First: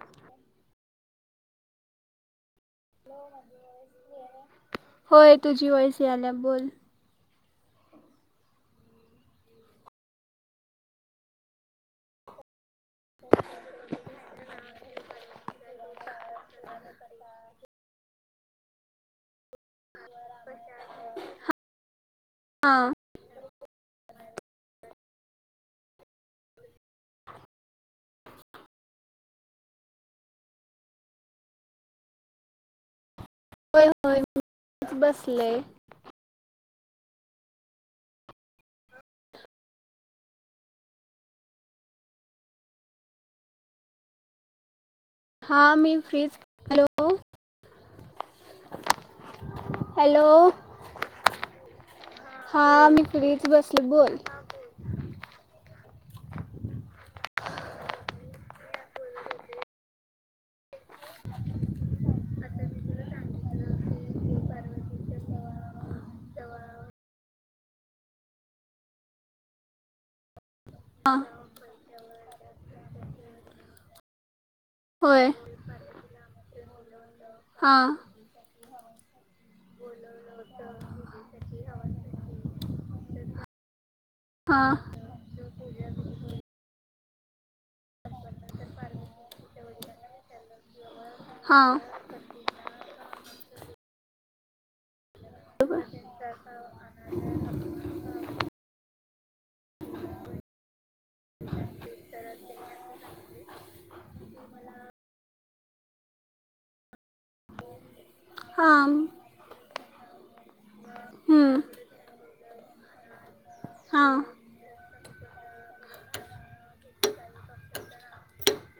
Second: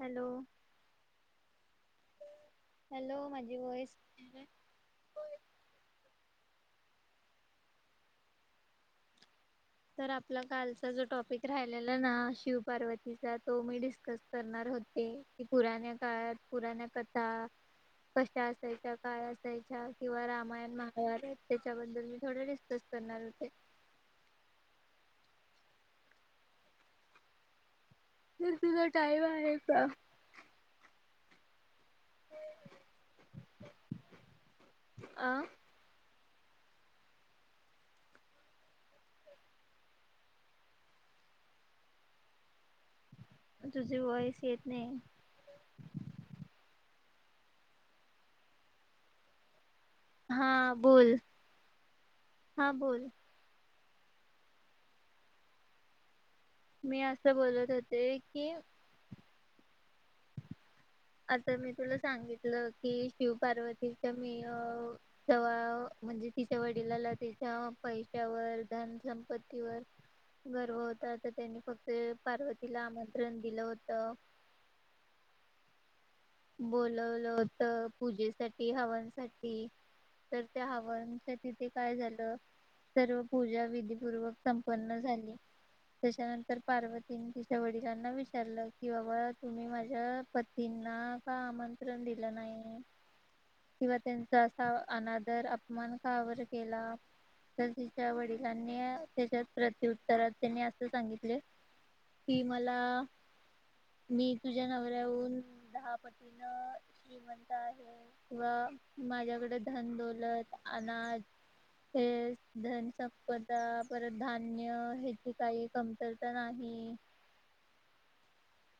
Hello hello माझी voice clear हाय? होय. तुझी वॉइस यायला बोल तर आपला कालचा जो टॉपिक राहिलेला ना शिव पार्वतीचा तो मी डिस्कस करणार होते की पुराण्या काळात, पुराण्या कथा कशा असायच्यां, काय असाय च्या किंवा रामायण महाभारत त्याच्याबद्दल मी थोडे डिस्कस हां करणार होते. तर तुला टाईम आहे का? होय होय [unintelligible] नच अ बसले. तुझे व्हाईस येत नई. हा मी फ्री च हॅलो अ हॅलो, हा बोल हा, हा मी फ्री च बस [unintelligible] बोल, हा बोल मी असं बोलत होते की आता मी तुला सांगितलं की, शिव पार्वतीच्या मी अ जवा म्हणजे तिच्या वडिलाला ते त्या पैशावर, धन संपत्तीवर गर्व होता, हां त त्यांनी फक्त पार्वतीला आमंत्रण दिलं होतं. होय, [unintelligible] पार्वतीला बोलव ल होत पूजेसाठी हवन सठी तर त्या हवनच्या तिथे काय झालं, सर्व पूजा विधपूर्वक हां संपन्न झाली, त्याच्यानंतर पार्व तिन तिच्या वडिलांना विचारलं, की बाबा तुम्ही माझ्या पतींना का हां आमंत्रण दिलं नाई? किंवा त्यांचा असा अ अना तर अपमान का बर केला, तर तिच्या वडिलांनी [unintelligible] प्रत्युत्तरात त्यांनी असं सांगितले, कि मला मी तुझ्या नवऱ्याहून दहा पतीन श्रीम [unintelligible] किंवा हां माझ्याकड धन दौलत अनाज हं, हेच धन च सपदा हां परत धान्य हे ची काही कमतरता नाही.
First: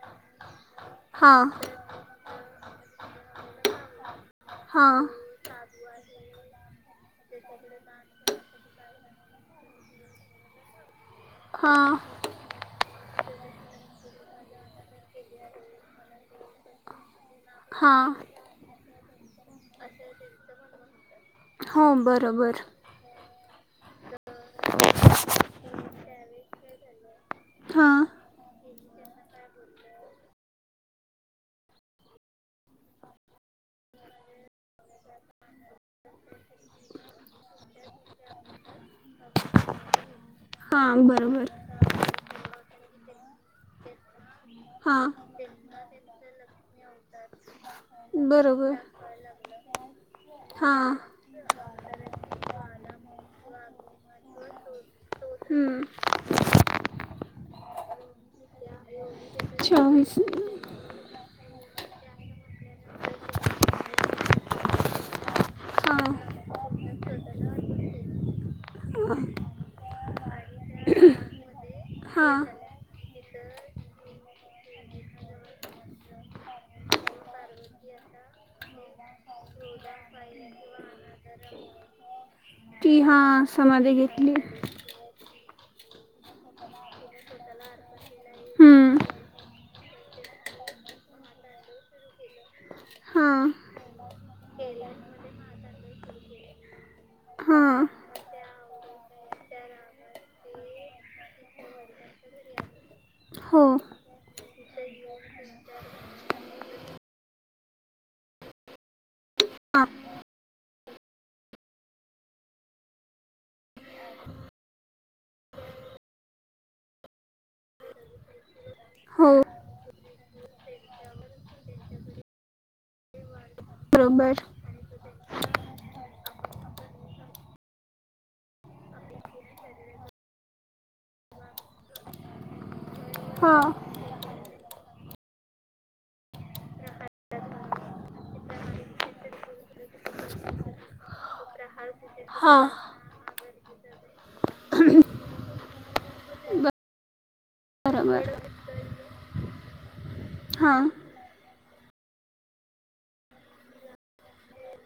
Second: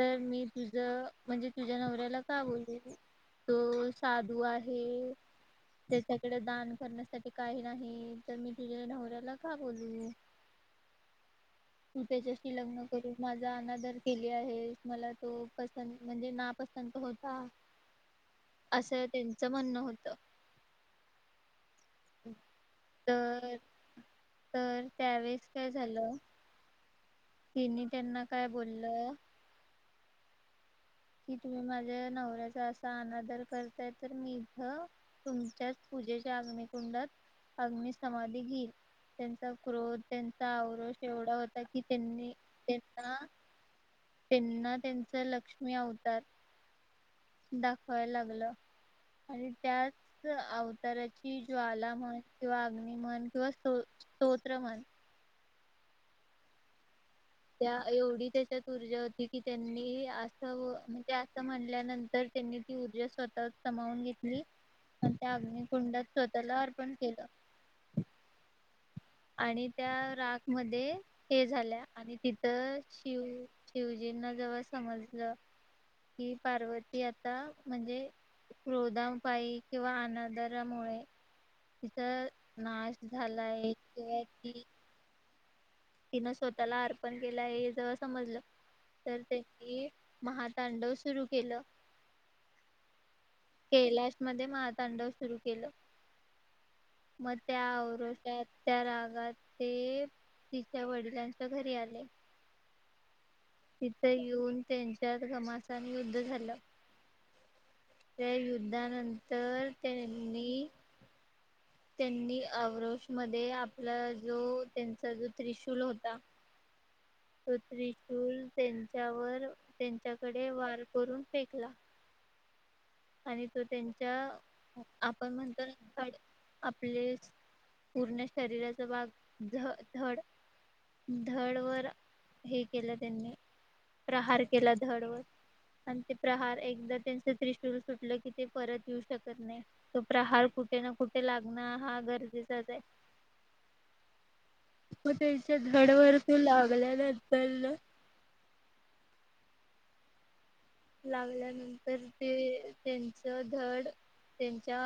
तर मी तुझं हां म्हणजे तुझ्या नवऱ्याला का बोलू तो साधू हां आहे, त्याच्याकडे दान करण्यासाठी काही नाही, तर मी तुझ्या नवऱ्याला का बोलू हां तू त्याच्याशी लग्न करू माझा अनादर केली आहे. मला तो पसंत म्हणजे ना पसंत होता, हां असं त्यांचं म्हणणं होत. हां बरंबरं तर त्यावेेळेस काय झालं तिनी हां त्यांना काय बोललं कि तुम्ही माझ्या नवऱ्याचा असा अनादर करताय तर मी इथ तुमच्याच पूजेच्या अग्निकुंडात अग्नि समाधी घेईल त्यांचा क्रोध त्यांचा हां आवरोश एवढा बरोबर होता की त्यांनी त्यांना त्यांना हां त्यांच लक्ष मी अवतार दाखवाय लागलं. बरोबर आणि त्याच हां अवताराची ज्वाला म्हण किंवा अग्नि म्हन किंवा सोत स्तोत्र म्हण हम्म त्या एवढी त्याच्यात ऊर्जा होती की त्यांनी चोवीस असं म ते असं म्हणल्यानंतर त्यांनी ती ऊर्जा स्वतःत समावून घेतली. अन त्या अग्नी कुंडात हां स्वतःला अर्पण केलं. आणि त्या राग मध्ये हे झाल्या आणि हां तिथं शिव शिव शिवजींना जेव्हा समजलं की, पार्वती आता म्हणजे क्रोदामपायी किंवा अनादराामुळे तिच नाश झालाय. वी किंवा घेतली. ती तिनं स्वतःला अर्पण केलं आहे हे जेव्हा समजलं हम्म. तर त्यांनी महातांडव सुरू केलं. [unintelligible] कैलाश मध्ये महातांडव सुरू केलं मग त्या हां औरोषात त्या रागात ते तिच्या वडिलांच्या घरी आले. हो तिथं येऊन त्यांच त्यात घमासाने युद्ध झालं. त्या युद्धानंतर हां त्यांनी त्यांनी आवरोष मध्ये आपला जो त्यांचा जो त्रिशूल होता तो त्रिशूल हो त्यांच्यावर त्यांच त्याकडे वार करून फेकला आणि तो बरोबर त्यांच्या आप पण म्हणतो ना धड आपले पूर्ण शरीराचा भाग झ धड धड वर हे केलं त्यांनी. हां प्रहार केला धडवर आणि ते प्रहार एकदा त्यांच त्रिशूल सुटलं की, ते परत येऊ शकत नाही. तो प्रहार कुठे ना कुठे लागण हा- हां गरजेचंच आहे. म त्याच्या धड वर ती लाग- [unintelligible] बरोबर. हां लागल ना. तर ते त्यांच धड त्यांच्या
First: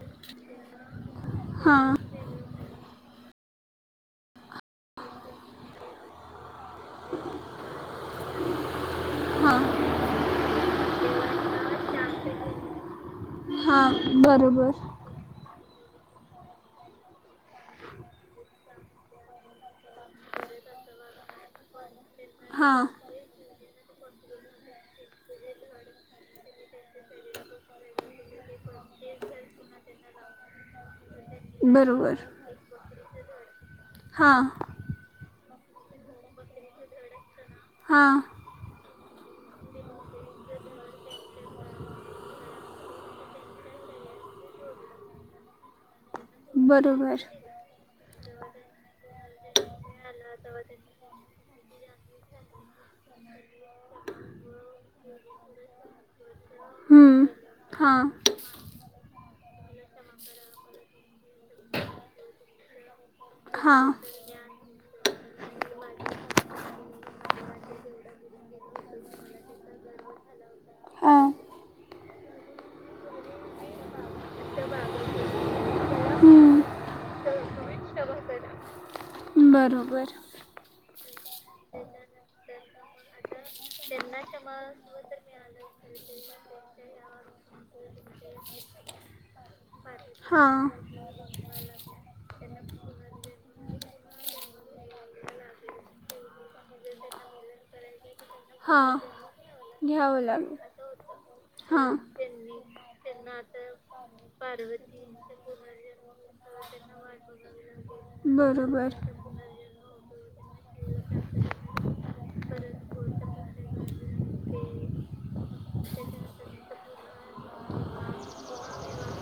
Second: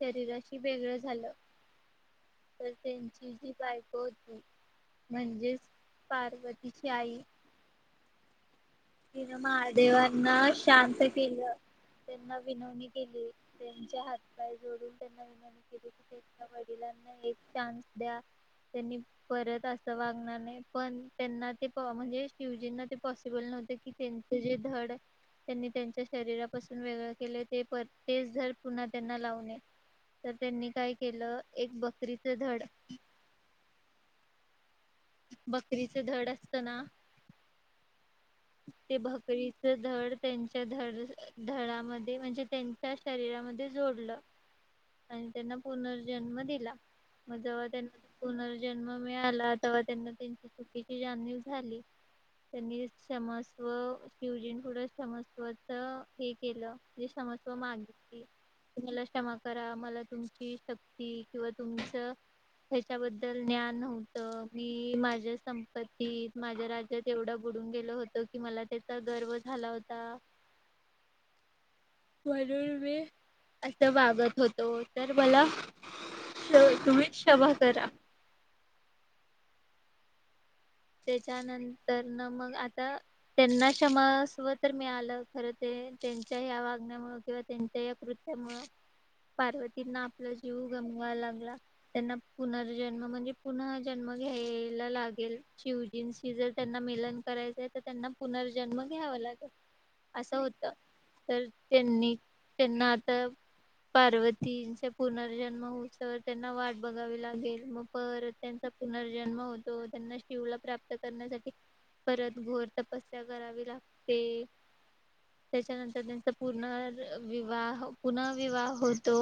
शरीराशी वेगळं झालं. हां तर त्यांची जी बायको होती म्हणजेच पार्वतीची आई- तिन हां महादेवांना शांत केलं. त्यांना विनवणी केली. हां हात पाय बरोबर जोडून त्यांना विन - [unintelligible] वडिलांना एक चान्स द्या त्यांनी परत अस वागणार नाही. पण त्यांना ते प म्हणजे हां शिवजींना ते पॉसिबल नव्हते- की त्यांच जे धड त्यांनी त्यांच्या शरीरापासून वेगळं केलंय ते पर तेच धड पुन्हा त्यांना लावू नये. तर त्यांनी काय केलं- एक बरोबर बकरीच धड- हां. बकरीचे धड असत ना? हा. ते भकरीच धड, त्यांच्या धड, -धडामध्ये म्हणजे त्यांच्या शरीरामध्ये जोडलं आणि त्यांना पुनर् जन्म दिला. बरोबर म जव त्यां- पुनर्जन्म मिळाला- तेव्हा त्यांना त्यांची चुकीची जाणीव झाली. त्यांनी क्षमस्व शिवजीं पुुढं क्षमस्वच हे केल हम्म. सम- सोमा हां आरती- मला क्षमा करा. मला तुमची शक्ती किंवा तुमच ह्या च्याबद्दल- हां ज्ञान होतं. माझ्या संपत्तीत, माझ्या राज्यात एवढं बुडून गेल होत कि, मला त्याचा गर्व झाला होता. हां म्हणून मी असं वागत होतो तर. मला श हम्म. तुम्ही क्षमा करा. बरोबर. त्याच्यानंतर ना, मग आता त्यांना क्षमस्व - तर मिळालं. खर ते त्यांच्या या वागण्यामु किंवा त्यांच्या [unintelligible] मुळे पार्वती- ना आपला हां जीव गमवावा लागला. त्यांना पुनर - जन्म म्हणजे पुन्हा जन्म घ्यायला लागेल. शिवजींची जर, त्यांना मिलन करायचंय तर त्यांना- पुनर्जन्म हां घ्यावा लागल घ्यावं असं लागेल होत. तर हां त्यांनी त्यांना आता पार्वतीचा पुनर्जन्म होइस्तोवर त्यांना वाट बघावी लागेल मग परत त्यांचा बरोबर पुनर्जन्म होतो त्यांना- प्राप्त करण्यासाठी परत घोर तपस - श्चर्या करावी लागते. त्याच्यानंतर त्यांचा पुर्न विवाह पु नर विवाह होतो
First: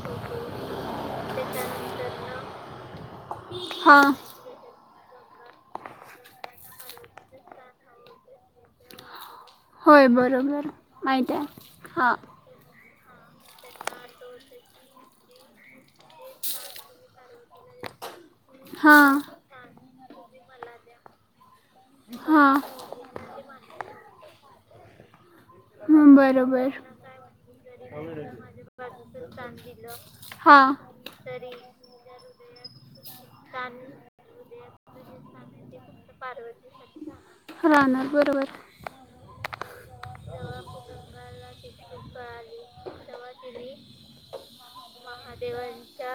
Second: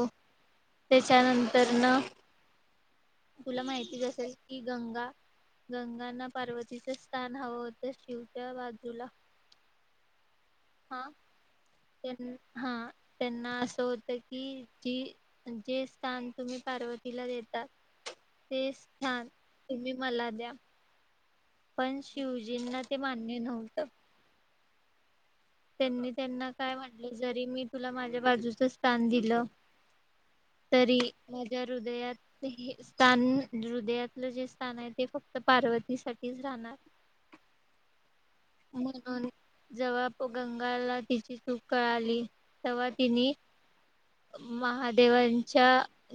त्याच्यानंतर ना, तुला माहितीच हां असेेल कि गंगा- गंगांना पार्वतीचं स्थान हवं होतं. शिवच्या बाजूला. होय बरोबर. हा माहित आहे. हा. त्यां हा त्यांना असं होत की, जी जे- स्थान तुम्ही पार्वतीला देतात. ते हां स्थान तुम्ही.. मला दया.... पण हां शिवाजींना ते मान्य नव्हतं.. त्यांनी हं, त्यांना बरोबर काय म्हटलं जरी मी तुला माझ्या बाजूच स्थान दिलं हां तरी माझ्या हृदयात स्थान हृदयातलं जे स्थान आहे ते फक्त पार्वतीसाठीच राहणार.... राहणार बरोबर म्हणून जवा.... व गंगाला तिची चूक कळाली तेव्हा तिने महादेवांच्या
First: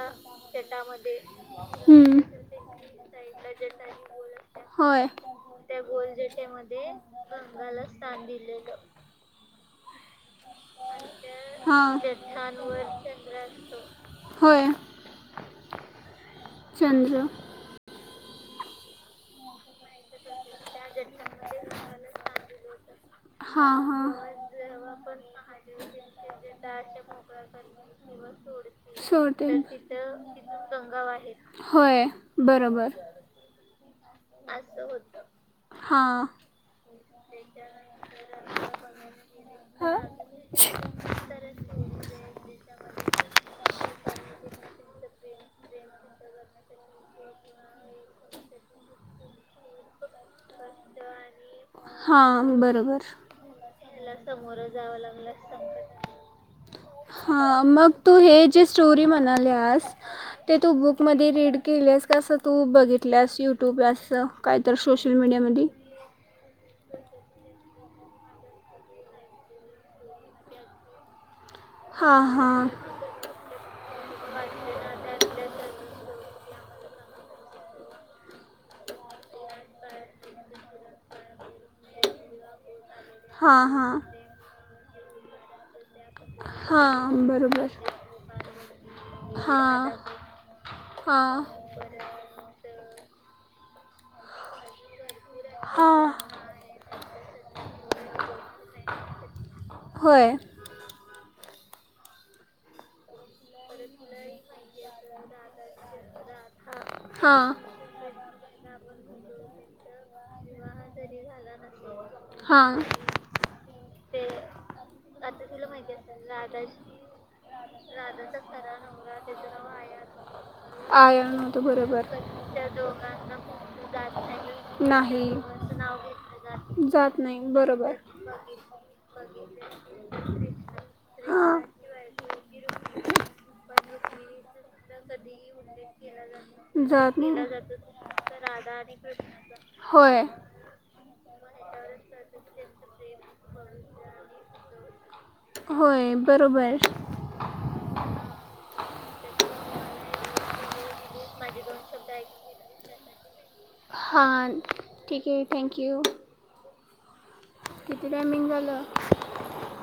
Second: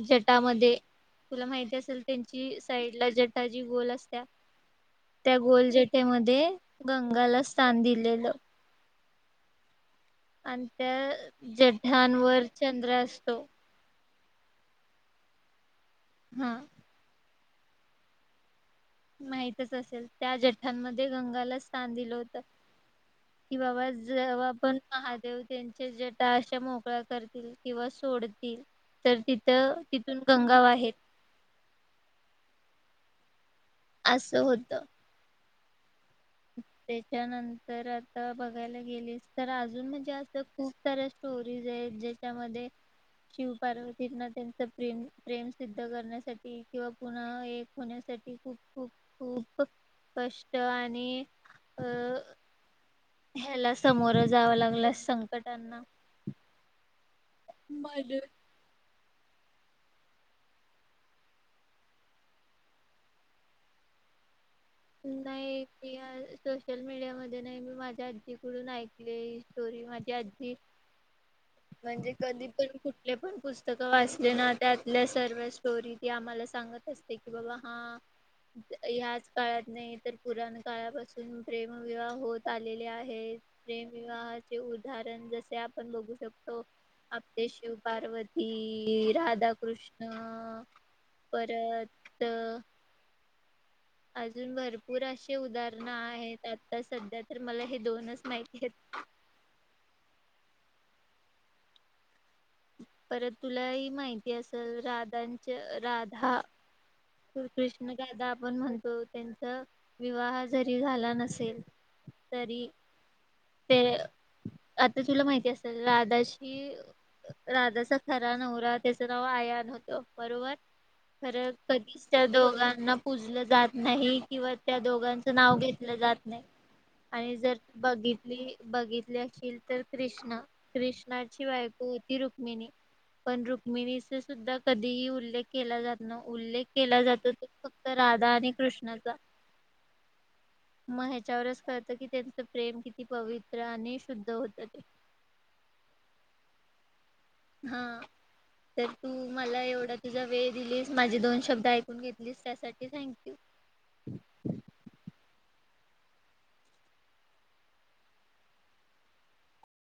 जटामध्ये तुला माहिती असेल हं, त्यांची साईडला जटा जी गोल असते होय त्या गोल जटेमध्ये... गंगाला स्थान दिलेलं... आणि त्या हां जठांवर चंद्र असतो... होय... हा चंद्र.. माहित... तच असेल त्या जठांमध्ये गंगाला स्थान दिलं होत कि हां बाबा हां जेव्हा पण महादेव त्यांचे जटा अशा मोकळ्या करतील किंवा सोडतील तर सोडते तिथ तिथून गंगा वाहेल.... होय बरोबर असं होत. हा. [inaudible] त्याच्यानंतर आता बघायला गेलीस तर अजून म्हणजे असं खूप साऱ्या स्टोरीज आहेत ज्याच्यामध्ये शिव पार्वतींना त्यांच प्रेम प्रेम सिद्ध करण्यासाठी किंवा पुन्हा एक होण्यासाठी खूप खूप खूप कष्ट आणि... अ हा बरोबर.... ह्याला समोर जावं लागलं संकटांना..... हा मग तू म्हणून हे जे स्टोरी म्हणा... असल्यास ते तू बुकमध्ये रीड केलेस का असं तू बघितल्यास युट्यूबला अस.... नाही सोशल मीडिया मधे नाही मी माझ... माझ्या आजी कडून ऐकले ही स्टोरी, माझी आजी.. म्हणजे हां कधी हां पण कुठले पण पुस्तक वाचले ना त्यातल्या सर्व स्टोरी ती आम्हाला.... सांगत असते कि बाबा हा ह्याच.... काळात नाही तर पुराण काळापासून प्रेमविवाह होत आलेले आहे.... त. हां प्रेम हां विवाह चे..... उदाहरण जसे आप... पण बघू शकतो हां आपले बरोबर शिव पार्वती हां राधाकृष्ण हां परत... अच.... अजून भरपूर असे उदाहरण हां आहेत आता सध्या तर मला हे दोनच माहिती आहेत होय परत तुला ह माहिती असेल राधांच्या रा... हा हां श्रीकृष्ण राधा आपण म्हणतो.. अं त्यांचा विवाह जरी झाला नसेल तरी हां ते अं आता तुला माहिती असल राधाशी राधाचा खरा नवरा त्याचं नाव आयान होतं बरोबर आय खरं नव्हतं बरोबर कधीच त्या दोघांना पूजलं जात नाही किंवा त्या नाही दोघांच नाव जात नाइ जात आणि नाही जर बरोबर बघितली बघितली अशील तर कृष्ण कृष्णाची हां बायको होती रुक मिनी पण रुक्मिणीचा सुद्धा कधीही उल्लेख केला जात नव उल्लेख केला जात जातो तो फक्त राधा नाही आणि कृष्णाचा होय मग हेच्यावरच कळतं कि त्यांचं प्रेम किती पवित्र आणि शुद्ध होत ते. होय बरोबर हा तर तू मला एवढा तुझा वेळ दिलीस माझे दोन शब्द ऐकून घेतलीस त्यासाठी थँक्यू. हां ठीक ओके थँक्यू. किती टामिंग झालं.